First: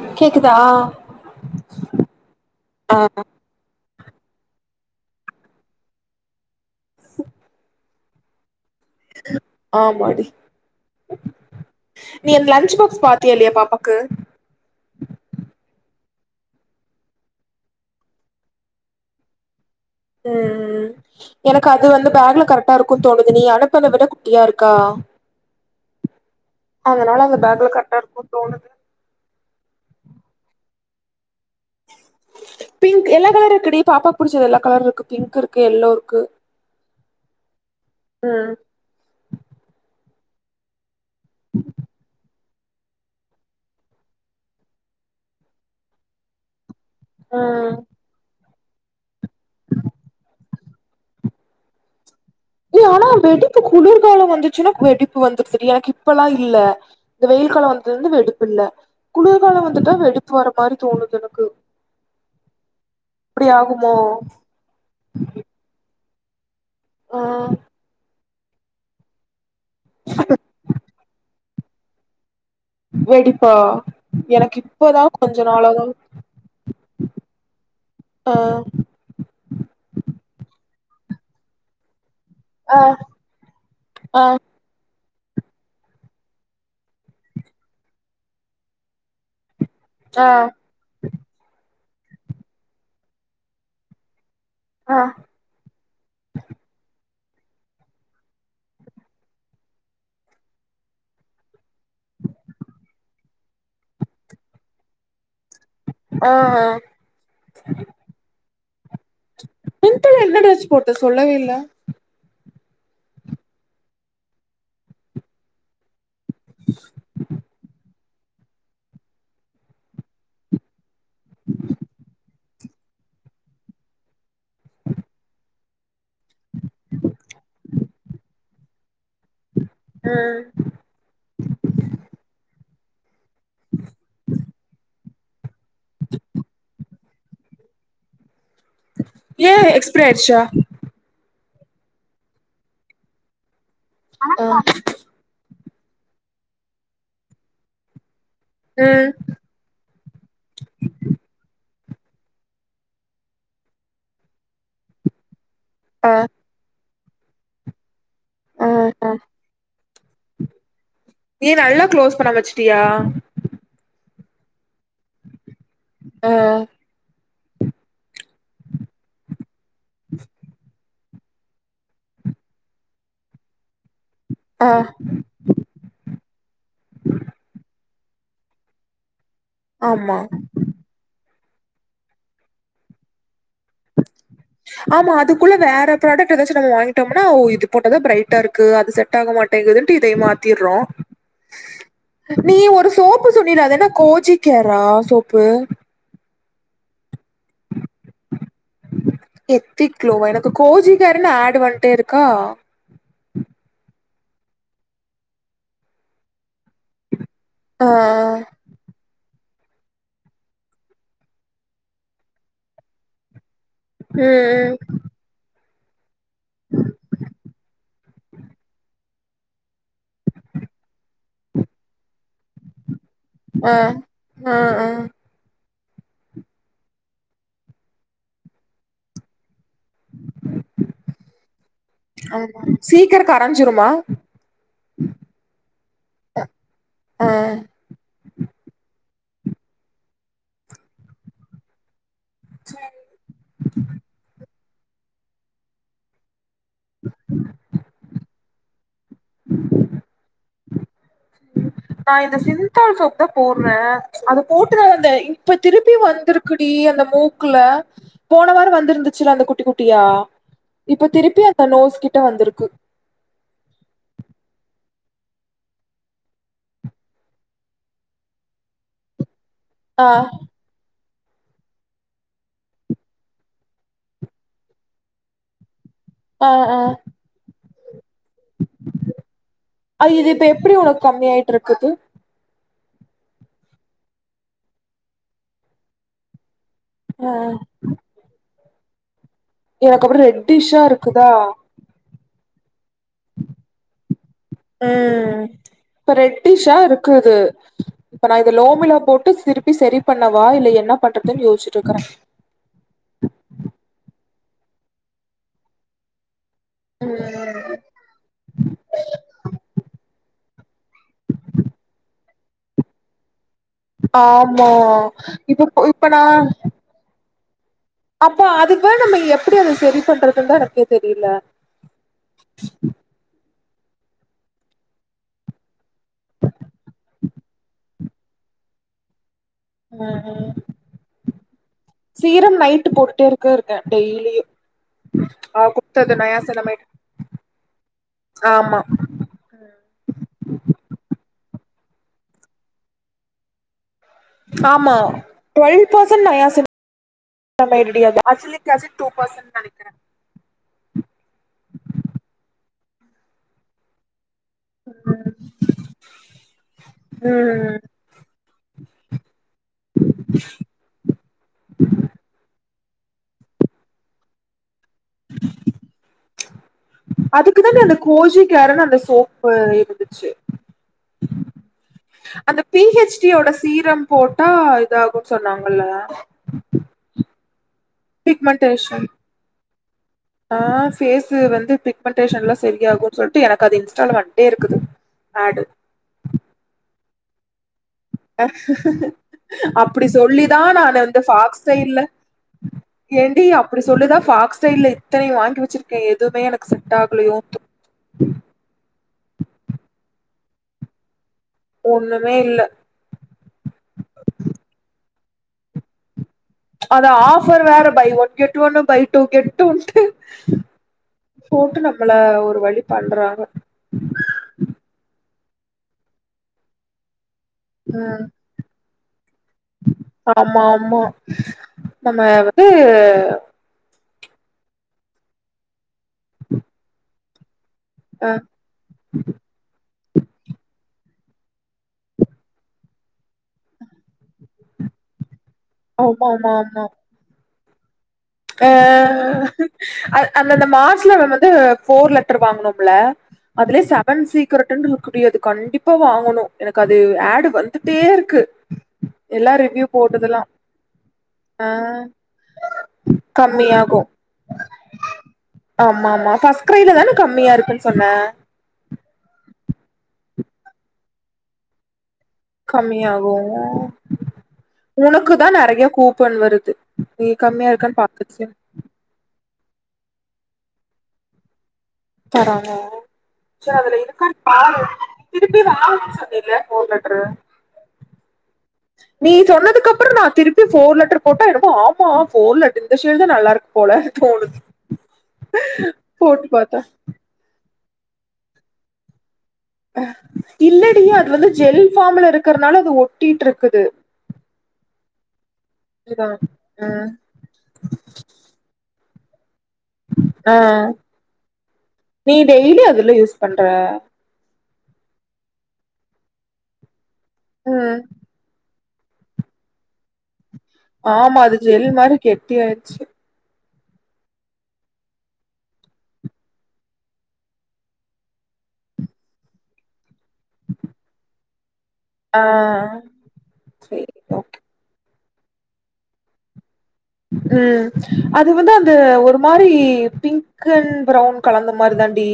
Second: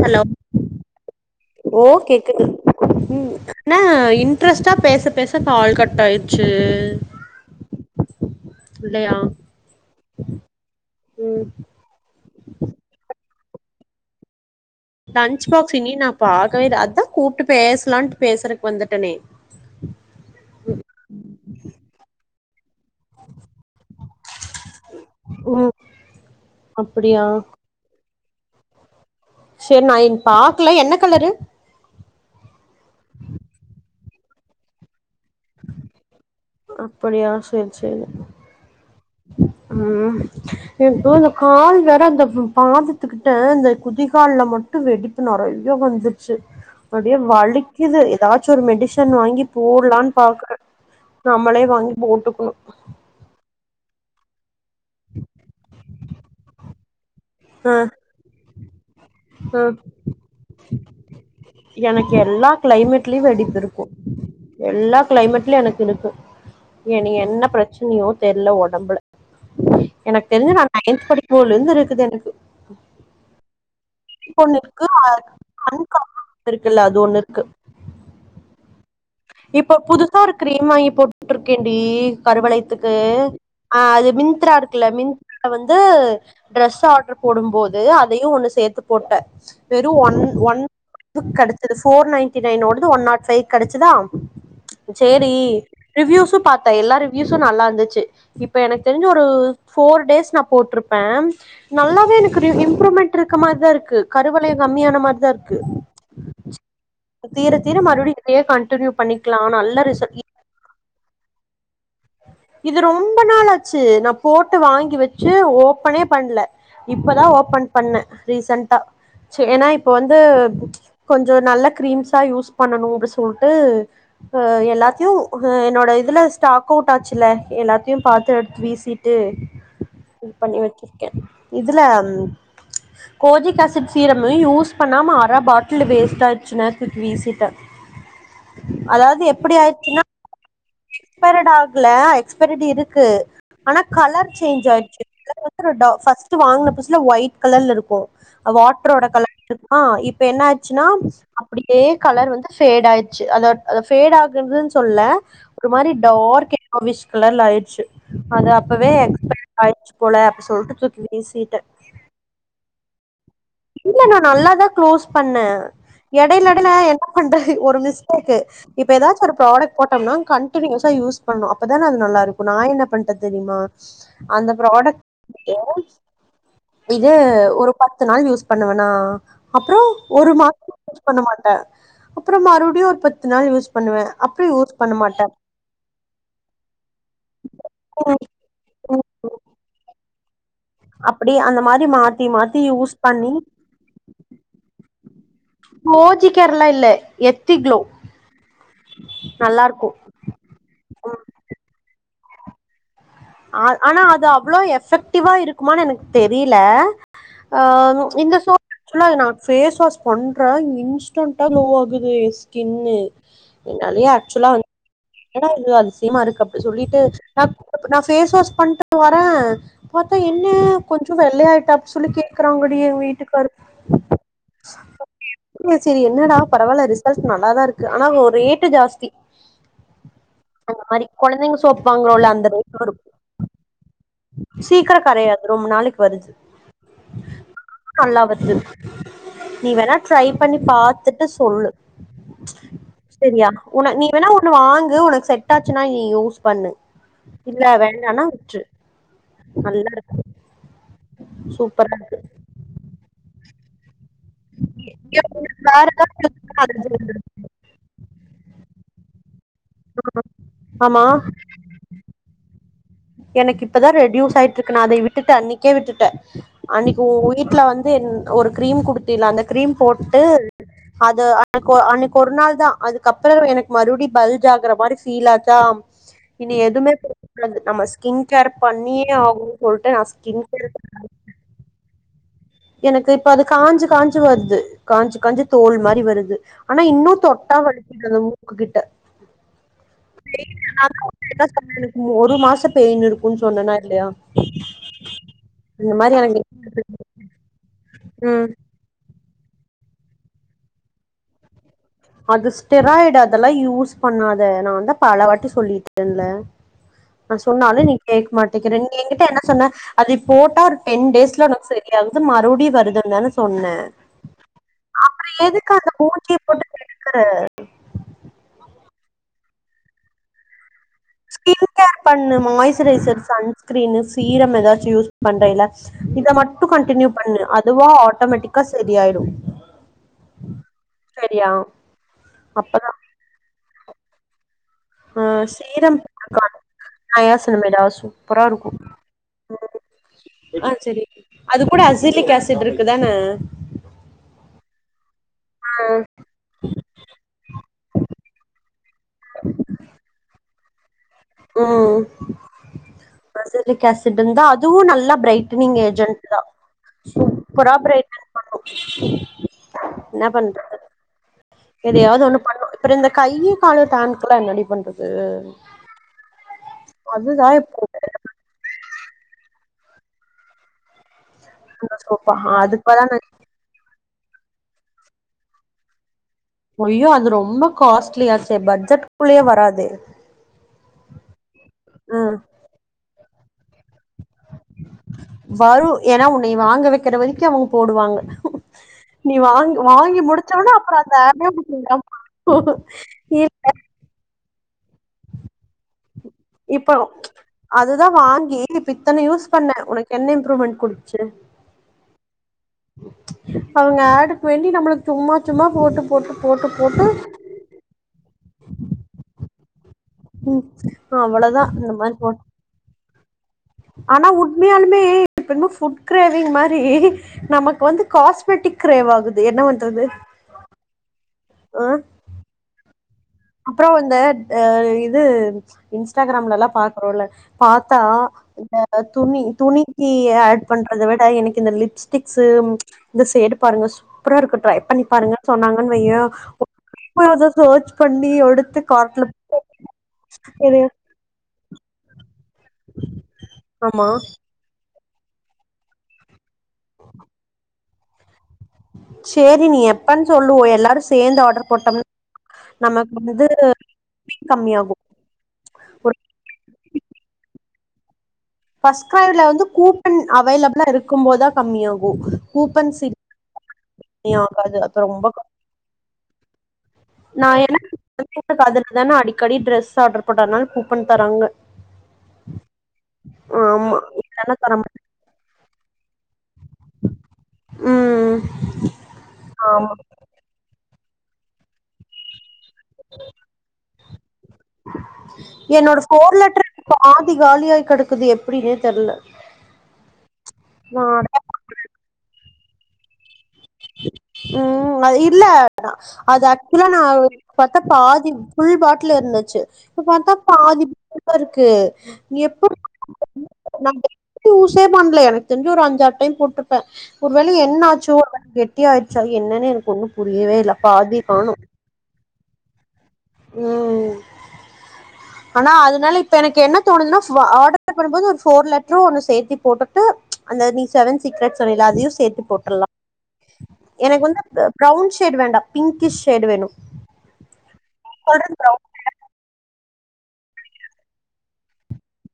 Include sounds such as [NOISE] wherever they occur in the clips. Hello கேக்குதா ஓ கேக்குது ஆ ம் ன்ன இன்ட்ரஸ்ட்டா பேச பேச கால் கட் ஆய்டுச்சி ஆமாடி ம் நீ லன்ச்பாக்ஸ் பாத்தியா இல்லையா பாப்பாக்கு லன்ச் பாக்ஸ் இனி நா பாக்கவேல்ல அதா கூப்ட்டு பேசலான்ட்டு பேசுறக்கு வந்துட்டனே [INAUDIBLE] உம்ம் எனக்கு அது வந்து பேக்ல கரெக்டா இருக்கு தோணுது நீ அனுப்பன விட குட்டியா இருக்கா ம் அதனால அப்டியா அந்த பேக்ல கரெக்டா இருக்குன் தோணுது ச்சேர் நா இன் பாக்கல என்ன கலரு பிங்க் எல்லா கலர் இருக்குடி பாப்பாகு புடிச்சது எல்லா கலர் இருக்கு பிங்க் இருக்கு எல்லோ இருக்கு அப்படியா சேரி சேரி ம் ம் இப்போ இந்த கால் வேற இந்த ப்ம் பாதத் த்துக்கிட்ட இந்த குதிகால்ல மட்டு வெடிப்பு நறையா வந்துச்சு அப்டியே ம் வழிக்குது ஏதாச்சு ஒரு மெடிசன் வாங்கி போட்லான் பாக்குறே நம்மளே வாங்கி போட்டுக்கணு ஆனா வெடிப்பு குளிர்காலோ வந்து ச்சுனா வெடிப்பு வந்தரு செரியா எனக்கு இப்பெல்லா இல்ல இந்த வெயில் காலோ ஆ வந்ததுல இருந்து வெடிப்பு இல்ல குளிர்காலோ வந்துட்டா வெடிப்பு வர மாரி தோணுது எனக்கு எனக்கு எல்லா கிளைமேட்லயு இப்டி வெடிப்பு இருக்கு ஆகுமோ எல்லா கிளைமேட்ல எனக்கு இருக்கு ஏ நீ ம் என்ன ப்ரச்சயோ தெரியல ஒடம்புல எனக்கு தெரிஞ்சு நா நயன்த் படிக்குபோதுல இருக்குது எனக்கு வெடிப்பா வெடிப்பு எனக்கு ஒண்ணு இருக்கு இப்பதா அ கொஞ்ச நாளா தா கண் காமாலை இருக்குல்ல அது ஒண்ணு இருக்கு ஆ இப்ப புதுசா ஒரு கிரீம் வாங்கி போட்டுட்டிருக்கேண்டி ஆ கருவளயத்துக்கு ஆ அது மிந்த்ரா இருக்குல்ல மிந் நா வந்து ட்ரெஸ் ஆர்ட்ர் போடும் போது அதையு ஒண்ணு சேத்து போட்டே வெறு ஒன் ஆ ஒன் துக்கடச்சிது ஃபோர்நைன்டி நைனோடது ஒன் நாட்ஃபை கிடச்சிதா ஆ ச்சேரி ரிவ்யூஸு பாத்த எல்லாரு யூசு நல்லா இருந்துச்சு இப்ப எனக்கு தெரிஞ்சு ஒரு ஃபோர்டேஸ் நா போட்ருப்ப நல்லாவே எனக்கு ரிவியு இம்ப்ரூமண்ட் இருக்க மாறிதா இருக்கு கருவலயம்கம்மியான மாறிதா இருக்கு ஆ க்கு தீர தீர மறுபடியு இதயே கண்டின்யூ பண்ணிக் பிங்க்லஎன்ன ட்ரெஸ் போட்ட சொல்லவே இல்ல இது ரொம்ப நாளாச்சு நா போட்டு வாங்கி வச்சு ஓப்பனேப் பண்ல இப்பதா ஓபன் பண்ண ரீசண்டா செ நா இப்ப வந்து கொஞ்சோ நல்ல கிரீம்ஸா யூஸ் பண்ணணு அப்டி சொல்ட்டு ஹ எல்லாத்தையு ஹ என்னோட இதுல ஸ்டாக் கூட்டாச்சுல்ல எல்லாத்தையு பாத்து எடுத்து வீசி ட்டு இது ம் பண்ணி வச்சிருக்கே இதுல கோஜிக் ஆசிட் சீரம்மு யூஸ் பண்ணாம அர பாட்டில் வேஸ்ட் ஆயிருச்சு நேத்து வீசிட்ட அதாவ்து ஏ எப்டி எக்ஸ்பிரி ஆயிச்சுன்னா ஆயிடுச்சா எக்ஸ்பரட் ஆகல எக்ஸ்பரட் இருக்கு ஆனா கலர் ஆ சேஞ்ச் ஆயிருச்சு [UNINTELLIGIBLE] ஃபர்ஸ்ட் வாங்கின புதுசுல ஒயிட் கலர்ல இருக்கு வாட்டரோட ம் கலர் அத்த்தா இப்ப என்ன ஆச்சுனா அப்டியே கலர் வந்து ஃபேட் ஆயிச்சு அத அத ஃபேட் ஆகுறதுன் சொல்ல ஒரு மாரி ஆ டார்க் எல்லோவிஸ் கலர்ல ஆயிச்சு அத ஆ அப்பவே ஆ எக்ஸ்பரைடு ஆயிச்சு போல அப்டி சொல்ட்டு தூக்கி நீ வீசிட்டே நல்லா க்ளோஸ் பண்ண வச்சுட்டியா இல்ல நா நல்லாதா க்ளோஸ் பண்ண ஆ எடைல எடைல என்ன பண்ற ஒரு மிஸ்டேக்கு இப்ப எதாச்சு ஒரு ப்ராடக்ட் போட்டம்னா கண்டினியூஸ் தா யூஸ் பண்ணு அப்பதான அது நல்லாருக்கு நா என்ன பண்ணிட்ட தெரிமா அந்த ஆ ப்ராடக்ட் ஏன் இது ஒரு பத்து நாள் யூஸ் பண்ணுவனா அப்றோ ஆமா ஒரு மாசத்துக்கு யூஸ் பண்ண மாட்ட அப்றோ மறுபடியு ஒரு பத்து நாள் யூஸ் பண்ணுவே அப்றோ யூஸ் பண்ண ஆமா மாட்டே அதுக்குள்ள வேற ப்ராடக்ட் எதாச்சும் நம்ம வாங்கிட்டோம்னா இது போட்டதா பிரைட்டா இரு க்கு அது செட் ஆக மாட்டேங்குதுன்ட்டு இதை மாத்திர்றோ அப்டி அந்த மாரி மாத்தி நீ மாத்தி ஒரு யூஸ் சோப்பு பண்ணி சொன்னில்ல அது என்ன கோஜி கேரா சோப்பு கோஜி கேரெல்லா இல்ல எத்திக்ளோ நல்லா எத்தி இருக்கு க்ளோவா எனக்கு கோஜிகெருன்னு ஆட் வந்துட்டே இருக்கா ஆ ஆனா அது அவ்ளோ எஃபெக்டிவா இருக்குமானு எனக்கு தெரில அ ஆ இந்த சோ ஆக்சுலா நா ஃபேஸ் வாஷ் பண்ற இன்ஸ்டன்டா குளோ ஆகுது ஸ்கினு என்னாலயே ஆக்சுலா வ ம் என்னடா இது அதிசியமா இருக்கு அப்டி சொல்லிட்டு ந நா ஃபேஸ் வாஷ் பண்ட்டு வ ஆ பாத்தா என்ன கொஞ்சோ வெள்ள ஆயிட்ட அப்டி சொல்லி கேக்கறாங்க எ வீட்டு அ அ அ ம் சேரி என்னடா பரவால ரிசல்ட் நல்லாதா இருக்கு ஆனா ஒரு ரேட்டு ஜாஸ்தி அந்த மாரி கொழந்தைங்க சோப் வாங்குரோல்ல அந்த ஆமா ரேட்டு வரு சீக்கிர கரஞ்சிருமா சீக்கிரோ கரையாது ரொம்ப நாளைக்கு வருது ஆ நல்லா வந்துது நீ வேணா ட்ரைப் பண்ணி பாத்துட்டு சொல்லு சரியா உன நீ வேணா ஒண்ணு வாங்கு உனக்கு செட்டாச்சுனா நீ யூஸ் பண்ணு இல்ல வேண்டானா விட்று நல்லாருக்கு சூ நா இந்த சிந்தால் சோப்தா போட்ற அத போட்டுத வந்த ஏ- இப்ப உனக்கு வேற திருப்பி ஏதாவது இருக்குன்னா வந்திருக்குடி அதை அந்த சொல்லு. மூ க்குல போனவாரோ வந்திருந்துச்சுல்ல அந்த குட்டி குட்டியா ஆமா இப்ப திருப்பி அந்த நோஸ் கிட்ட வந்திருக்கு எனக்கு இப்பதா ரெடியூஸ் ஆயிட்டு இருக்கு நா அத விட்டுட்ட அன்னைக்கே விட்டுட்ட அன்னைக்கு உன் வீட்ல வந்து ஒரு கிரீம் குடுத்தியல்ல அந்த கிரீம் ஆ போட்டு அது அன்னைக்கு அன்னைக்கு ஒரு நாள்தா அதுக்கப்றோ எனக்கு மறுபடி பல்ஜ் ஆகுற மாரி ஃபீல் ஆச்சா ஆ இனி ஆ எதுமே போடக்கூடாது நம்ம ஸ்கின் கேர் பண்ணி ஆகணுனு சொல்லிட்ட நா ஸ்கின் கேர் பண்ணனு மணி ஆயிட்டு இருக்குது எனக்கு இப்ப அது காஞ்சு காஞ்சு வருது காஞ்சு காஞ்சு தோல் மாரி வருது ஆனா இன்னு ஆ தொட்டா வலிக்குது அந்த மூக்கு கிட்ட எனக்கு அப்றோ ரெட்டிஷ்ஷா நான்தா இருக்குதா உங்ககிட்ட சொன்னே எனக்கு ஒரு மாசோ பெயின் இருக்குனு சொன்னனா இல்லையா ம் இந்த இப்ப மாரி எனக்கு ரெட்டிஷா இரு க்குது இது இப்ப நா ம் இத லோமிலா போட்டு திருப்பி செரி பண்ணவா இல்ல என்ன பண்றதுன்னு யோசிச்சிட்டு இக்கற அது ஸ்டெராய்டு அதெல்லா யூஸ் பண்ணாத நான்தா பல வாட்டி சொல்லிட்டேன்னல்ல நா ம் சொன்னாலு நீ கேட்க மாட்டீக்கிற நீ என்கிட்ட என்ன சொன்ன அது போட்டா டென் டேஸ்ல உனக்கு சரியாகுது மறுவடி வருதுனுதான சொன்ன ஆமா இப் இப்ப நா க்கரா அப்ப அதுக்கு பதில் நம்ம எப்டி அத சரி பண்றது தா எனக்கு ஸ்கின் கேர் பண்ணு மாய்ஸ்சுரைசர் சன்ஸ்கிரீனு சீரம் ஏதாச்சு யூஸ் பண்றேல இத மட்டு கண்டினியூ பண்ணு அதுவா ஆட்டோமேட்டிக்கா சரியாயிடு ம் ம் சரியா சீரம் அப்பதா நைட்டு் போட்டுட்டே இருக்க இருக்கே டெய்லியு ஆ அவ சீரம் குடுத்தது நயாசனமைடு நயாசின்னமைடா சூப்பரா இருக்கு ஆமா ம் ஆ செரி அது கூட அசிலிக் ஆசிட் இருக்குதானே ஆமா டுவெல் பர்சன்ட் நயாசின்னமைட் டி அது அசிலிக் ஆசிட் டூ பர்சன்ட் நெனைக்கிறே ம் அசிலிக் ஆசிடு தா அ அதுவு நல்லா பிரைட்டனிங் ஏஜென்ட் தா சூப்பரா ம் பிரைட்டன் பண்ணு என்ன பண்ற எதையாவது ஒண்ணு பண்ணு அப்றோ இந்த கையு காலு டேன்க்கல்லா என்னடி பண்றது அதுதா அதுக்குதாண்டி இப்போ அந்த கோஜிக் கேர்ன்னு அந்த சோப்பு இருந்துச்சு அந்த சோஃபா அந்த பி அதுக்குபதா நா ஹெச் டி யோட சீரம் போட்டா இதாகுன்னு சொன்னாங்கல்ல ஐயோ அது ரொம்ப காஸ்ட்லியாச்சே பிக்மெண்டேஷன் பட்ஜெட்குள்ளேயே வராதே ஆ பேஸு வந்து ம் பிக்மெண்டடேஷன் எல்லா சரியாகுனு சொல்ட்டு எனக்கு அது இன்ஸ்டால்ல வன்டே இருக்குது ஆடு வரு ஏன்னா உன்னைய வாங்க வைக்கிற வரைக்கு அவங்க போடுவாங்க நீ வாங்கி அப்டி வாங்கி சொல்லிதா முடிச்சோனே நா அப்புறோ னு அந்த ஆடே ஃபாக்ஸ் உனக்கு ஸ்டைல்ல இல்லாம போகு ஏடி இல்ல அப்டி சொல்லிதா ஃபாக்ஸ் ஸ்டைல இத்தனை வாங்கி வச்சிருக்க எதுமே எனக் இப்ப அதுதா வாங்கி இப்ப இத்தன யூஸ் பண்ண உனக்கு என்ன இம்ப்ரூவ்மெண்ட் கொடுத்துச்சு ஒண்ணுமே இல்ல அவங்க ஆடுக்கு வேண்டி நம்மளுக்கு சும்மா சும்மா போட்டு போட்டு போட்டு அது ஆஃபர் வேற பை ஒன் கெட் ஒன்னு பை டூ கெட் டூன்ட்டு ம் அவ்வளோதா போட்டு இந்த நம்மள மாரி போட் ஒரு வழி பண்றாங்க ஆனா உண்மையாலுமே இப்போ என்னமோ ஃபுட் கிரேவிங் மாரி நமக்கு வந்து ம் காஸ்மெட்டிக் கிரேவ் ஆகுது என்ன பண்றது ஆமா ஆமா நம்ம வந்து அப்றோ அந்த அ இது இன்ஸ்டாகிராம்ல எல்லா பாக்குறோல பாத்தா அ இந்த துணி துணிக்கு ஆட் பண்றத விட எனக்கு இந்த லிப்ஸ்டிக்ஸு இந்த ஷேடு பாருங்க சூப்பரா இருக்கு ட்ரை பண்ணி பாருங்க சொன்னாங்கன்னு வையே ஆமா ஆமா ஆமா போதோ சோச் பண்ணி ஒ அ அந் அந்தந்த எது மார்சல நம்ம வந்து ஃபோர் லெட்டர் வாங்கனும் பிலே அதுலே ஆமா செவன் சீக் கரெக்ட் டிரண்ட்லுக்குரியது அது கண்டிப்பா வாங்கணு எனக்கு அது ஆட் டு வந்துட்டே இருக்கு எல்லா சேரி நீ ரிவ்யூ எப்பன்னு போட்டதெல்லா சொல்லுவோ எல்லாரு சேர்ந்து ஆ ஆர்டர் போட்டோம் நமக்கு வந்து கம்மியாகு கம்மியாகு ஒரு ஆமா ஆமா ஃபர்ஸ்ட் க்ரைல தான கம்மியா இருக்குன்னு சொன்ன ஃபர்ஸ்ட் கிரைல வந்து கூப்பன் அவைலபிளா இருக்குபோதா கம்மியாகு கூப்பன் சீல் கம்மியாகு கம்மியாகாது அப்ப ரொம்ப உனக்கு தா நெறைய கூப்பன் வருது நீ நா கம்மியா இருக்கான்னு பாத்துட்டு சொல் எனக்கு அதுலதானே அடிக்கடி ட்ரெஸ் ஆர்டர் பண்றனால கூப்பன் தராங்க தராங்க செரி அதுல ஆமா இருக்கான்னு இல்லனா பாரு தரமாட் திருப்பி வேற போர் லெட்டரு ம்ம் நீ சொன்னதுக்கப்பறோ நா திருப் போர் லெட்டர் போட்டா எனக்கு ஆமா போர் லெர் இந்தஷல் தா நல்லா இருக்கு போல தோணுது என்னோட போஃர் போட்டு லெட்டரு பார்த்தா இப்ப ஆதி காலியாய் கெடக்குது எப்டினே தெர்ல இல்லடிா அது வந்து ஜெல் ஃபார்ம்ல இருக்கிறனால அது ஒட்டிட்டு இருக்கு ம் அது இல்ல இதான் அது ஆக்சுவலா நா ம். பாத்தா பாதி ஃபுல் பாட்டில் இருந்துச்சு இப்ப பாத்தா ஆ. பாதி இருக்கு நீ எப்ப [INAUDIBLE] டெய்லி அதுல யூஸ் பண்ற யூசே பண்ணல எனக்கு தெரிஞ்சு ஒரு அஞ்ச ஆறு டைம் போட்டிருப்பே ஒரு வேளை என்ன ம். ஆச்சோ [INAUDIBLE] தி ஆயிடுச்சா என்னன்னு எனக்கு ஒன்னு புரியவே இல்ல பாதி ஆமா காணு அது ஜெல் மாதிரி கெட்டி ஆயிடுச்சு ம் ஆனா அதனால இப்ப எனக்கு என்ன தோணுதுன்னா ஆர்டர் பண்ணும்போது ஒரு போர் லெட்டரு ஒண்ணு சேத்தி போட்டுட்டு அந்த நீ செவன் சீக்ரெட் சொன்னில அதையு ஆ சேத்து போட்டுரலா சரி எனக்கு ஓகே வந்து ப்ரவுன் ஷேட் வேண்டா‌பிங்கிஷ் ஷேட் வேணு ம் அது சொல்றது வந்து அந்த ஒரு மாரி பிங்க் அண்ட் ப்ரவுன் கலர்ந்த மாரி தான்டி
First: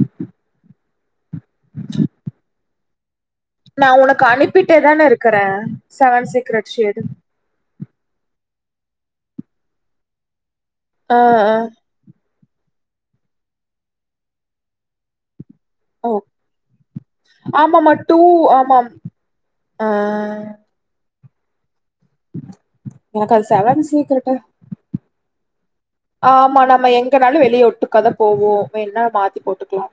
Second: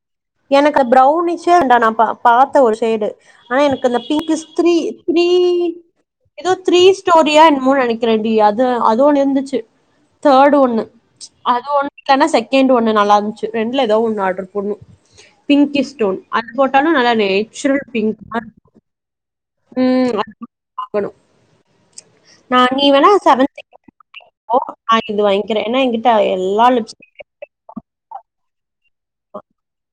ம் ச எனக்கு பிர்ரௌனிஷே ண்டா நா பா பாத்த ஒரு சைடு ஆனா எனக்கு அந்த நான் உனக்கு பிங்க்ஷ் அனுப்பிட்டே தானே திரீ இருக்கிறேன் செவன் ஏதோ சீக்ரெட் ஷேடு திரீஸ்டோரியான் என்னமோ நெனைக்கற கென்டி அது அது ஒண்ணு இருந்துச்சு தேர்டு ஒண்ணு ஆ ஆ அது ஒண்ணு இல்லன்னா செகண்ட் ஒன்னு நல்லா இருந்துச்சு ரெண்டுல ஏதாவ ஒன்னு ஆர்டர் போட்ணு பிங்கிஷ் ஓ ஸ்டோன் அது போட்டாலு நல்லா நேச்சுரல் ஆமாமா. பிங்க் ஆமாம். ஆ ம் [INAUDIBLE] நா நீ வேணா எனக்கு அது சவன் சீக்ரெட்டு. [INAUDIBLE] இது வாங்கிக்கிறே ஏனா ஆமா நம்ம எங்கனாலு வெளியே ஒட்டுக்காத்தா போவோ வேனும்னா மாத்தி போட்டுக்லா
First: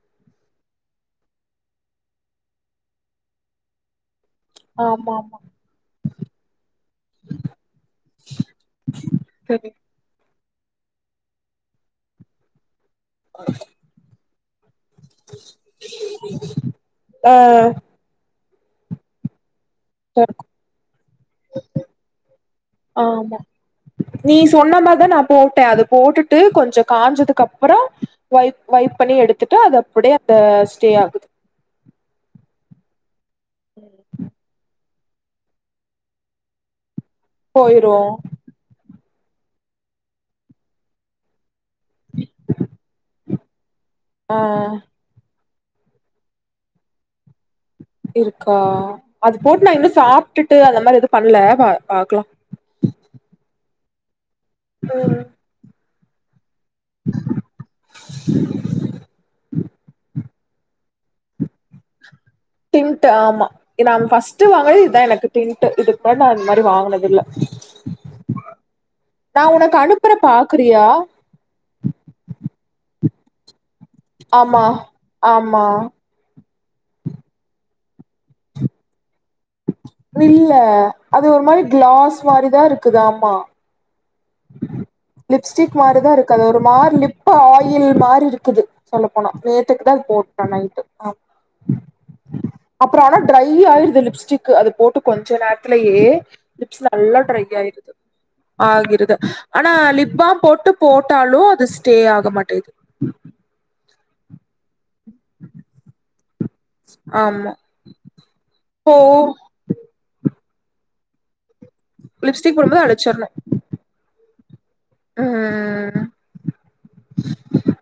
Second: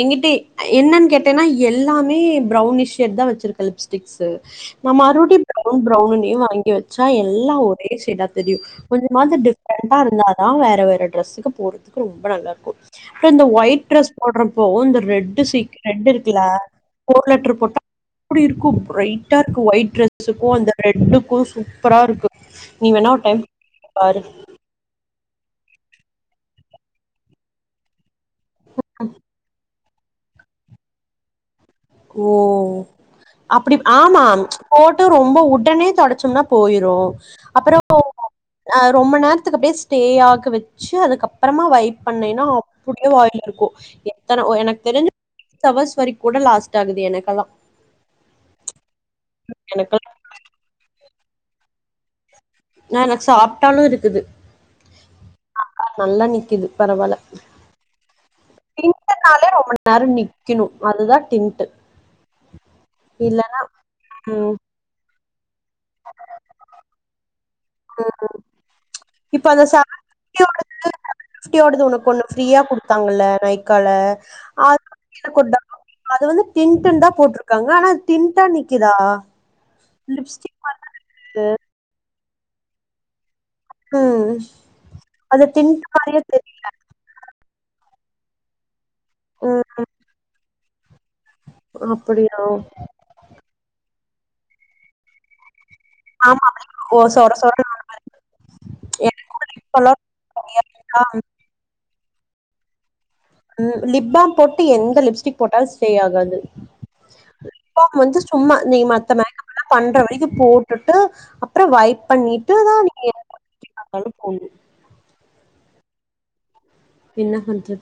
எங்கிட்ட என்னன்னு கேட்டேன்னா எல்லாமே பிரௌனிஷ் ஷேட் தா வெச்சிருக்க லிப்ஸ்டிக் ஸேட்ஸு நா ஆமாமா. மறுபடியு ப்ரௌவ்ன் ப்ரௌன்னே வாங்கி வச்சா எல்லா ஒரே சேடா தெரியு கொஞ்சமாது சரி. டிப்ரண்டா இருந்தா‌ தா வேற வேற ட்ரெஸ்க்கு போறதுக்கு ரொம்ப நல்லா இருக்கு அப்றோ இந்த ஒயிட் ட்ரெஸ் போட்றப்போ இந்த ரெட்டு சீ ரெட்டு இருக்குல கோட் ஆ லெட்டரு போட்டா அப்டி இருக்கு பிரைட்டா இருக்கும் ஒயிட் சரி. ட்ரெஸ்ஸுக்கும் அந்த ரெட்டுக்கு சூப்பரா இருக்கு நீ வேணா ஒரு டைம் பாரு சொன்னமார்தா நா போட்ட அது போட்டுட்டு கொஞ்சோ காஞ்சதுக்கு அப்பறோ வைப் வைப் பண்ணி எடுத்துட்டு அது அப்டியே அந்த ஸ்டே ஆகுது ஓ அபபடி ஆமா போட்டு ரொம்போ உடனே தொடைச்சம்னா போயிரு அப்புறோ போயிரு ரொம்ப நேரத்துக்கு அப்டியே ஸ்டே ஆக வெச்சு அதுக்கப்பறமா வைப் பண்ணேன்னா அப்டியே வாய்லருக்கு ஆ எத்தன எனக்கு தெரிஞ்சி சிக்ஸ் ஹவர்ஸ் வரிக் கூட லாஸ் ஆகுது எனக்கெல்லா இருக்கா அது போட்டு நா இன்னு எனக்கெல்லா சாப்ட்டுட்டு அந்த மாரி எது பண்ல பாக்கலா நா எனக்கு சாப்ட்டாலு இருக்குது ம் ம் அநல்லா நிக்குது பரவால்ல பிங்க்னாலே ரொம்ப நேரோ நிக் கிணு அதுதா டின்டு டின்ட்டு ஆமா இத் நா ஃபஸ்ட்டு ம் வாங்குனது இதா எனக்கு டின்ட்டு இதுக் முன்னாடி நா இந்த மாரி வாங்கினது இல்ல நா உனக் அனுப் ப்ற பாக்குறியா ஸ்கியோடது உனக்கு ஒண்ணு ஃப்ரீயா குடுத்தாங்கல்ல நைக்கால ஆமா அத் எனக் ஒரு ஆமா டவுட்டு அது வந்து டின்டுன்தா போட்டிருக்காங்க ஆனா அத் டின்டா நிக்கிதா இல்ல அது ஒரு மாரி கிளாஸ் மாரி தா இருக்குதமா ம் அது லிப்ஸ்டிக் தின்ட்ட மாரிதா மாரியே இருக்கு அது தெரியு ஒரு மாரி லிப் ப ஆயில் மாரி இருக்குது சொல்ல போனா ம் நேத்தைக்தா அத் போட்ட நைட்டு அப்படியா அப்ற ஆனா ட்ரை ஆயிடுது லிப்ஸ்டிக் அது போட்டு கொஞ்ச நே திலயே ஆமா லிப்ஸ் ஓ நல்லா சொர ட்ரை சொரன் ஆயிருது ஆகிறுது ஆனா லிப்பாம் போட்டு போட்டாலு அது ஸ்டே ஆக மாட்டேங் ம் லிப் பாம் போட்டு எந்த லிப்ஸ்டிக் போட்டாலு ஸ்டே ஆகாது ஆமா லிப் பாம் வந்து சும்மா நீ இப்போ மத்த மேக்கப்ல்லா பண்ற வரைக்கு போட்டுட்டு அப் அப்ற வைப் லிப்ஸ்டிக் பண்ணிட்டுதா போடும்போது அழிச்சிரணு நீங்கலு போடனு ம் ம் என்னப்பன்றது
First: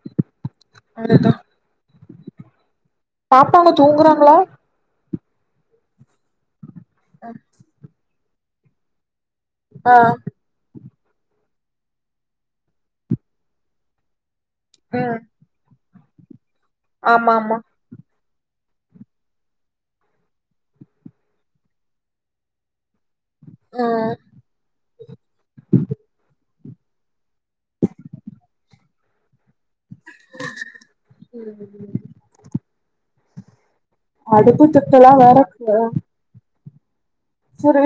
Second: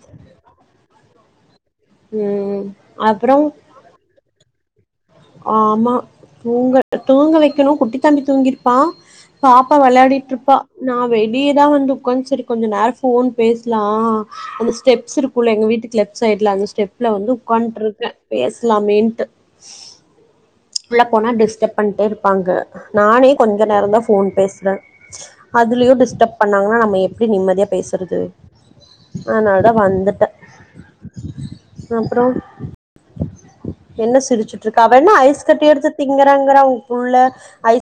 அதுதா ம் அப்புறோ பாப்பாங்க தூங்குறாங்ளா ஆம்மா தூங்க தூங்க வைக்கணு குட்டி தம்பி தூங்கிருப்பா பாப்பா ஆ விளையாடிட்ருப்பா நா வெளியதா வந்து உக்காஞ் செரி கொஞ்ச நேர போன் பேச்லா அந்த ஸ்டெப்ஸூ ம் இருக் உள்ள எங்க வீட்டுக்கு லெப்ட் சைட்ல அந்த ஸ்டெப்ல ஆமா வந்து ஆமா உக்கான்ருக்கே பேசலாமேன்ட்டு உள்ள போனா டிஸ்டர்ஃப் பண்டே இருப்பாங்க நானே கொஞ்ச நேரந்தா ம் போன் பேச்ற அதுலயு டிஸ்டப் பண் ணாங்னா நம்ம எப்டி நிம்மதியா பேசுறது அதனால அதா வந்துட்டே அப்றோ என்ன அடுப்பு சிரிச்சுட்ருக்க அவ என்ன திட்டெல்லா வேற ஐஸ் கட்டி எடுத்து திங்குறாங்கிற உம் புள்ள சரி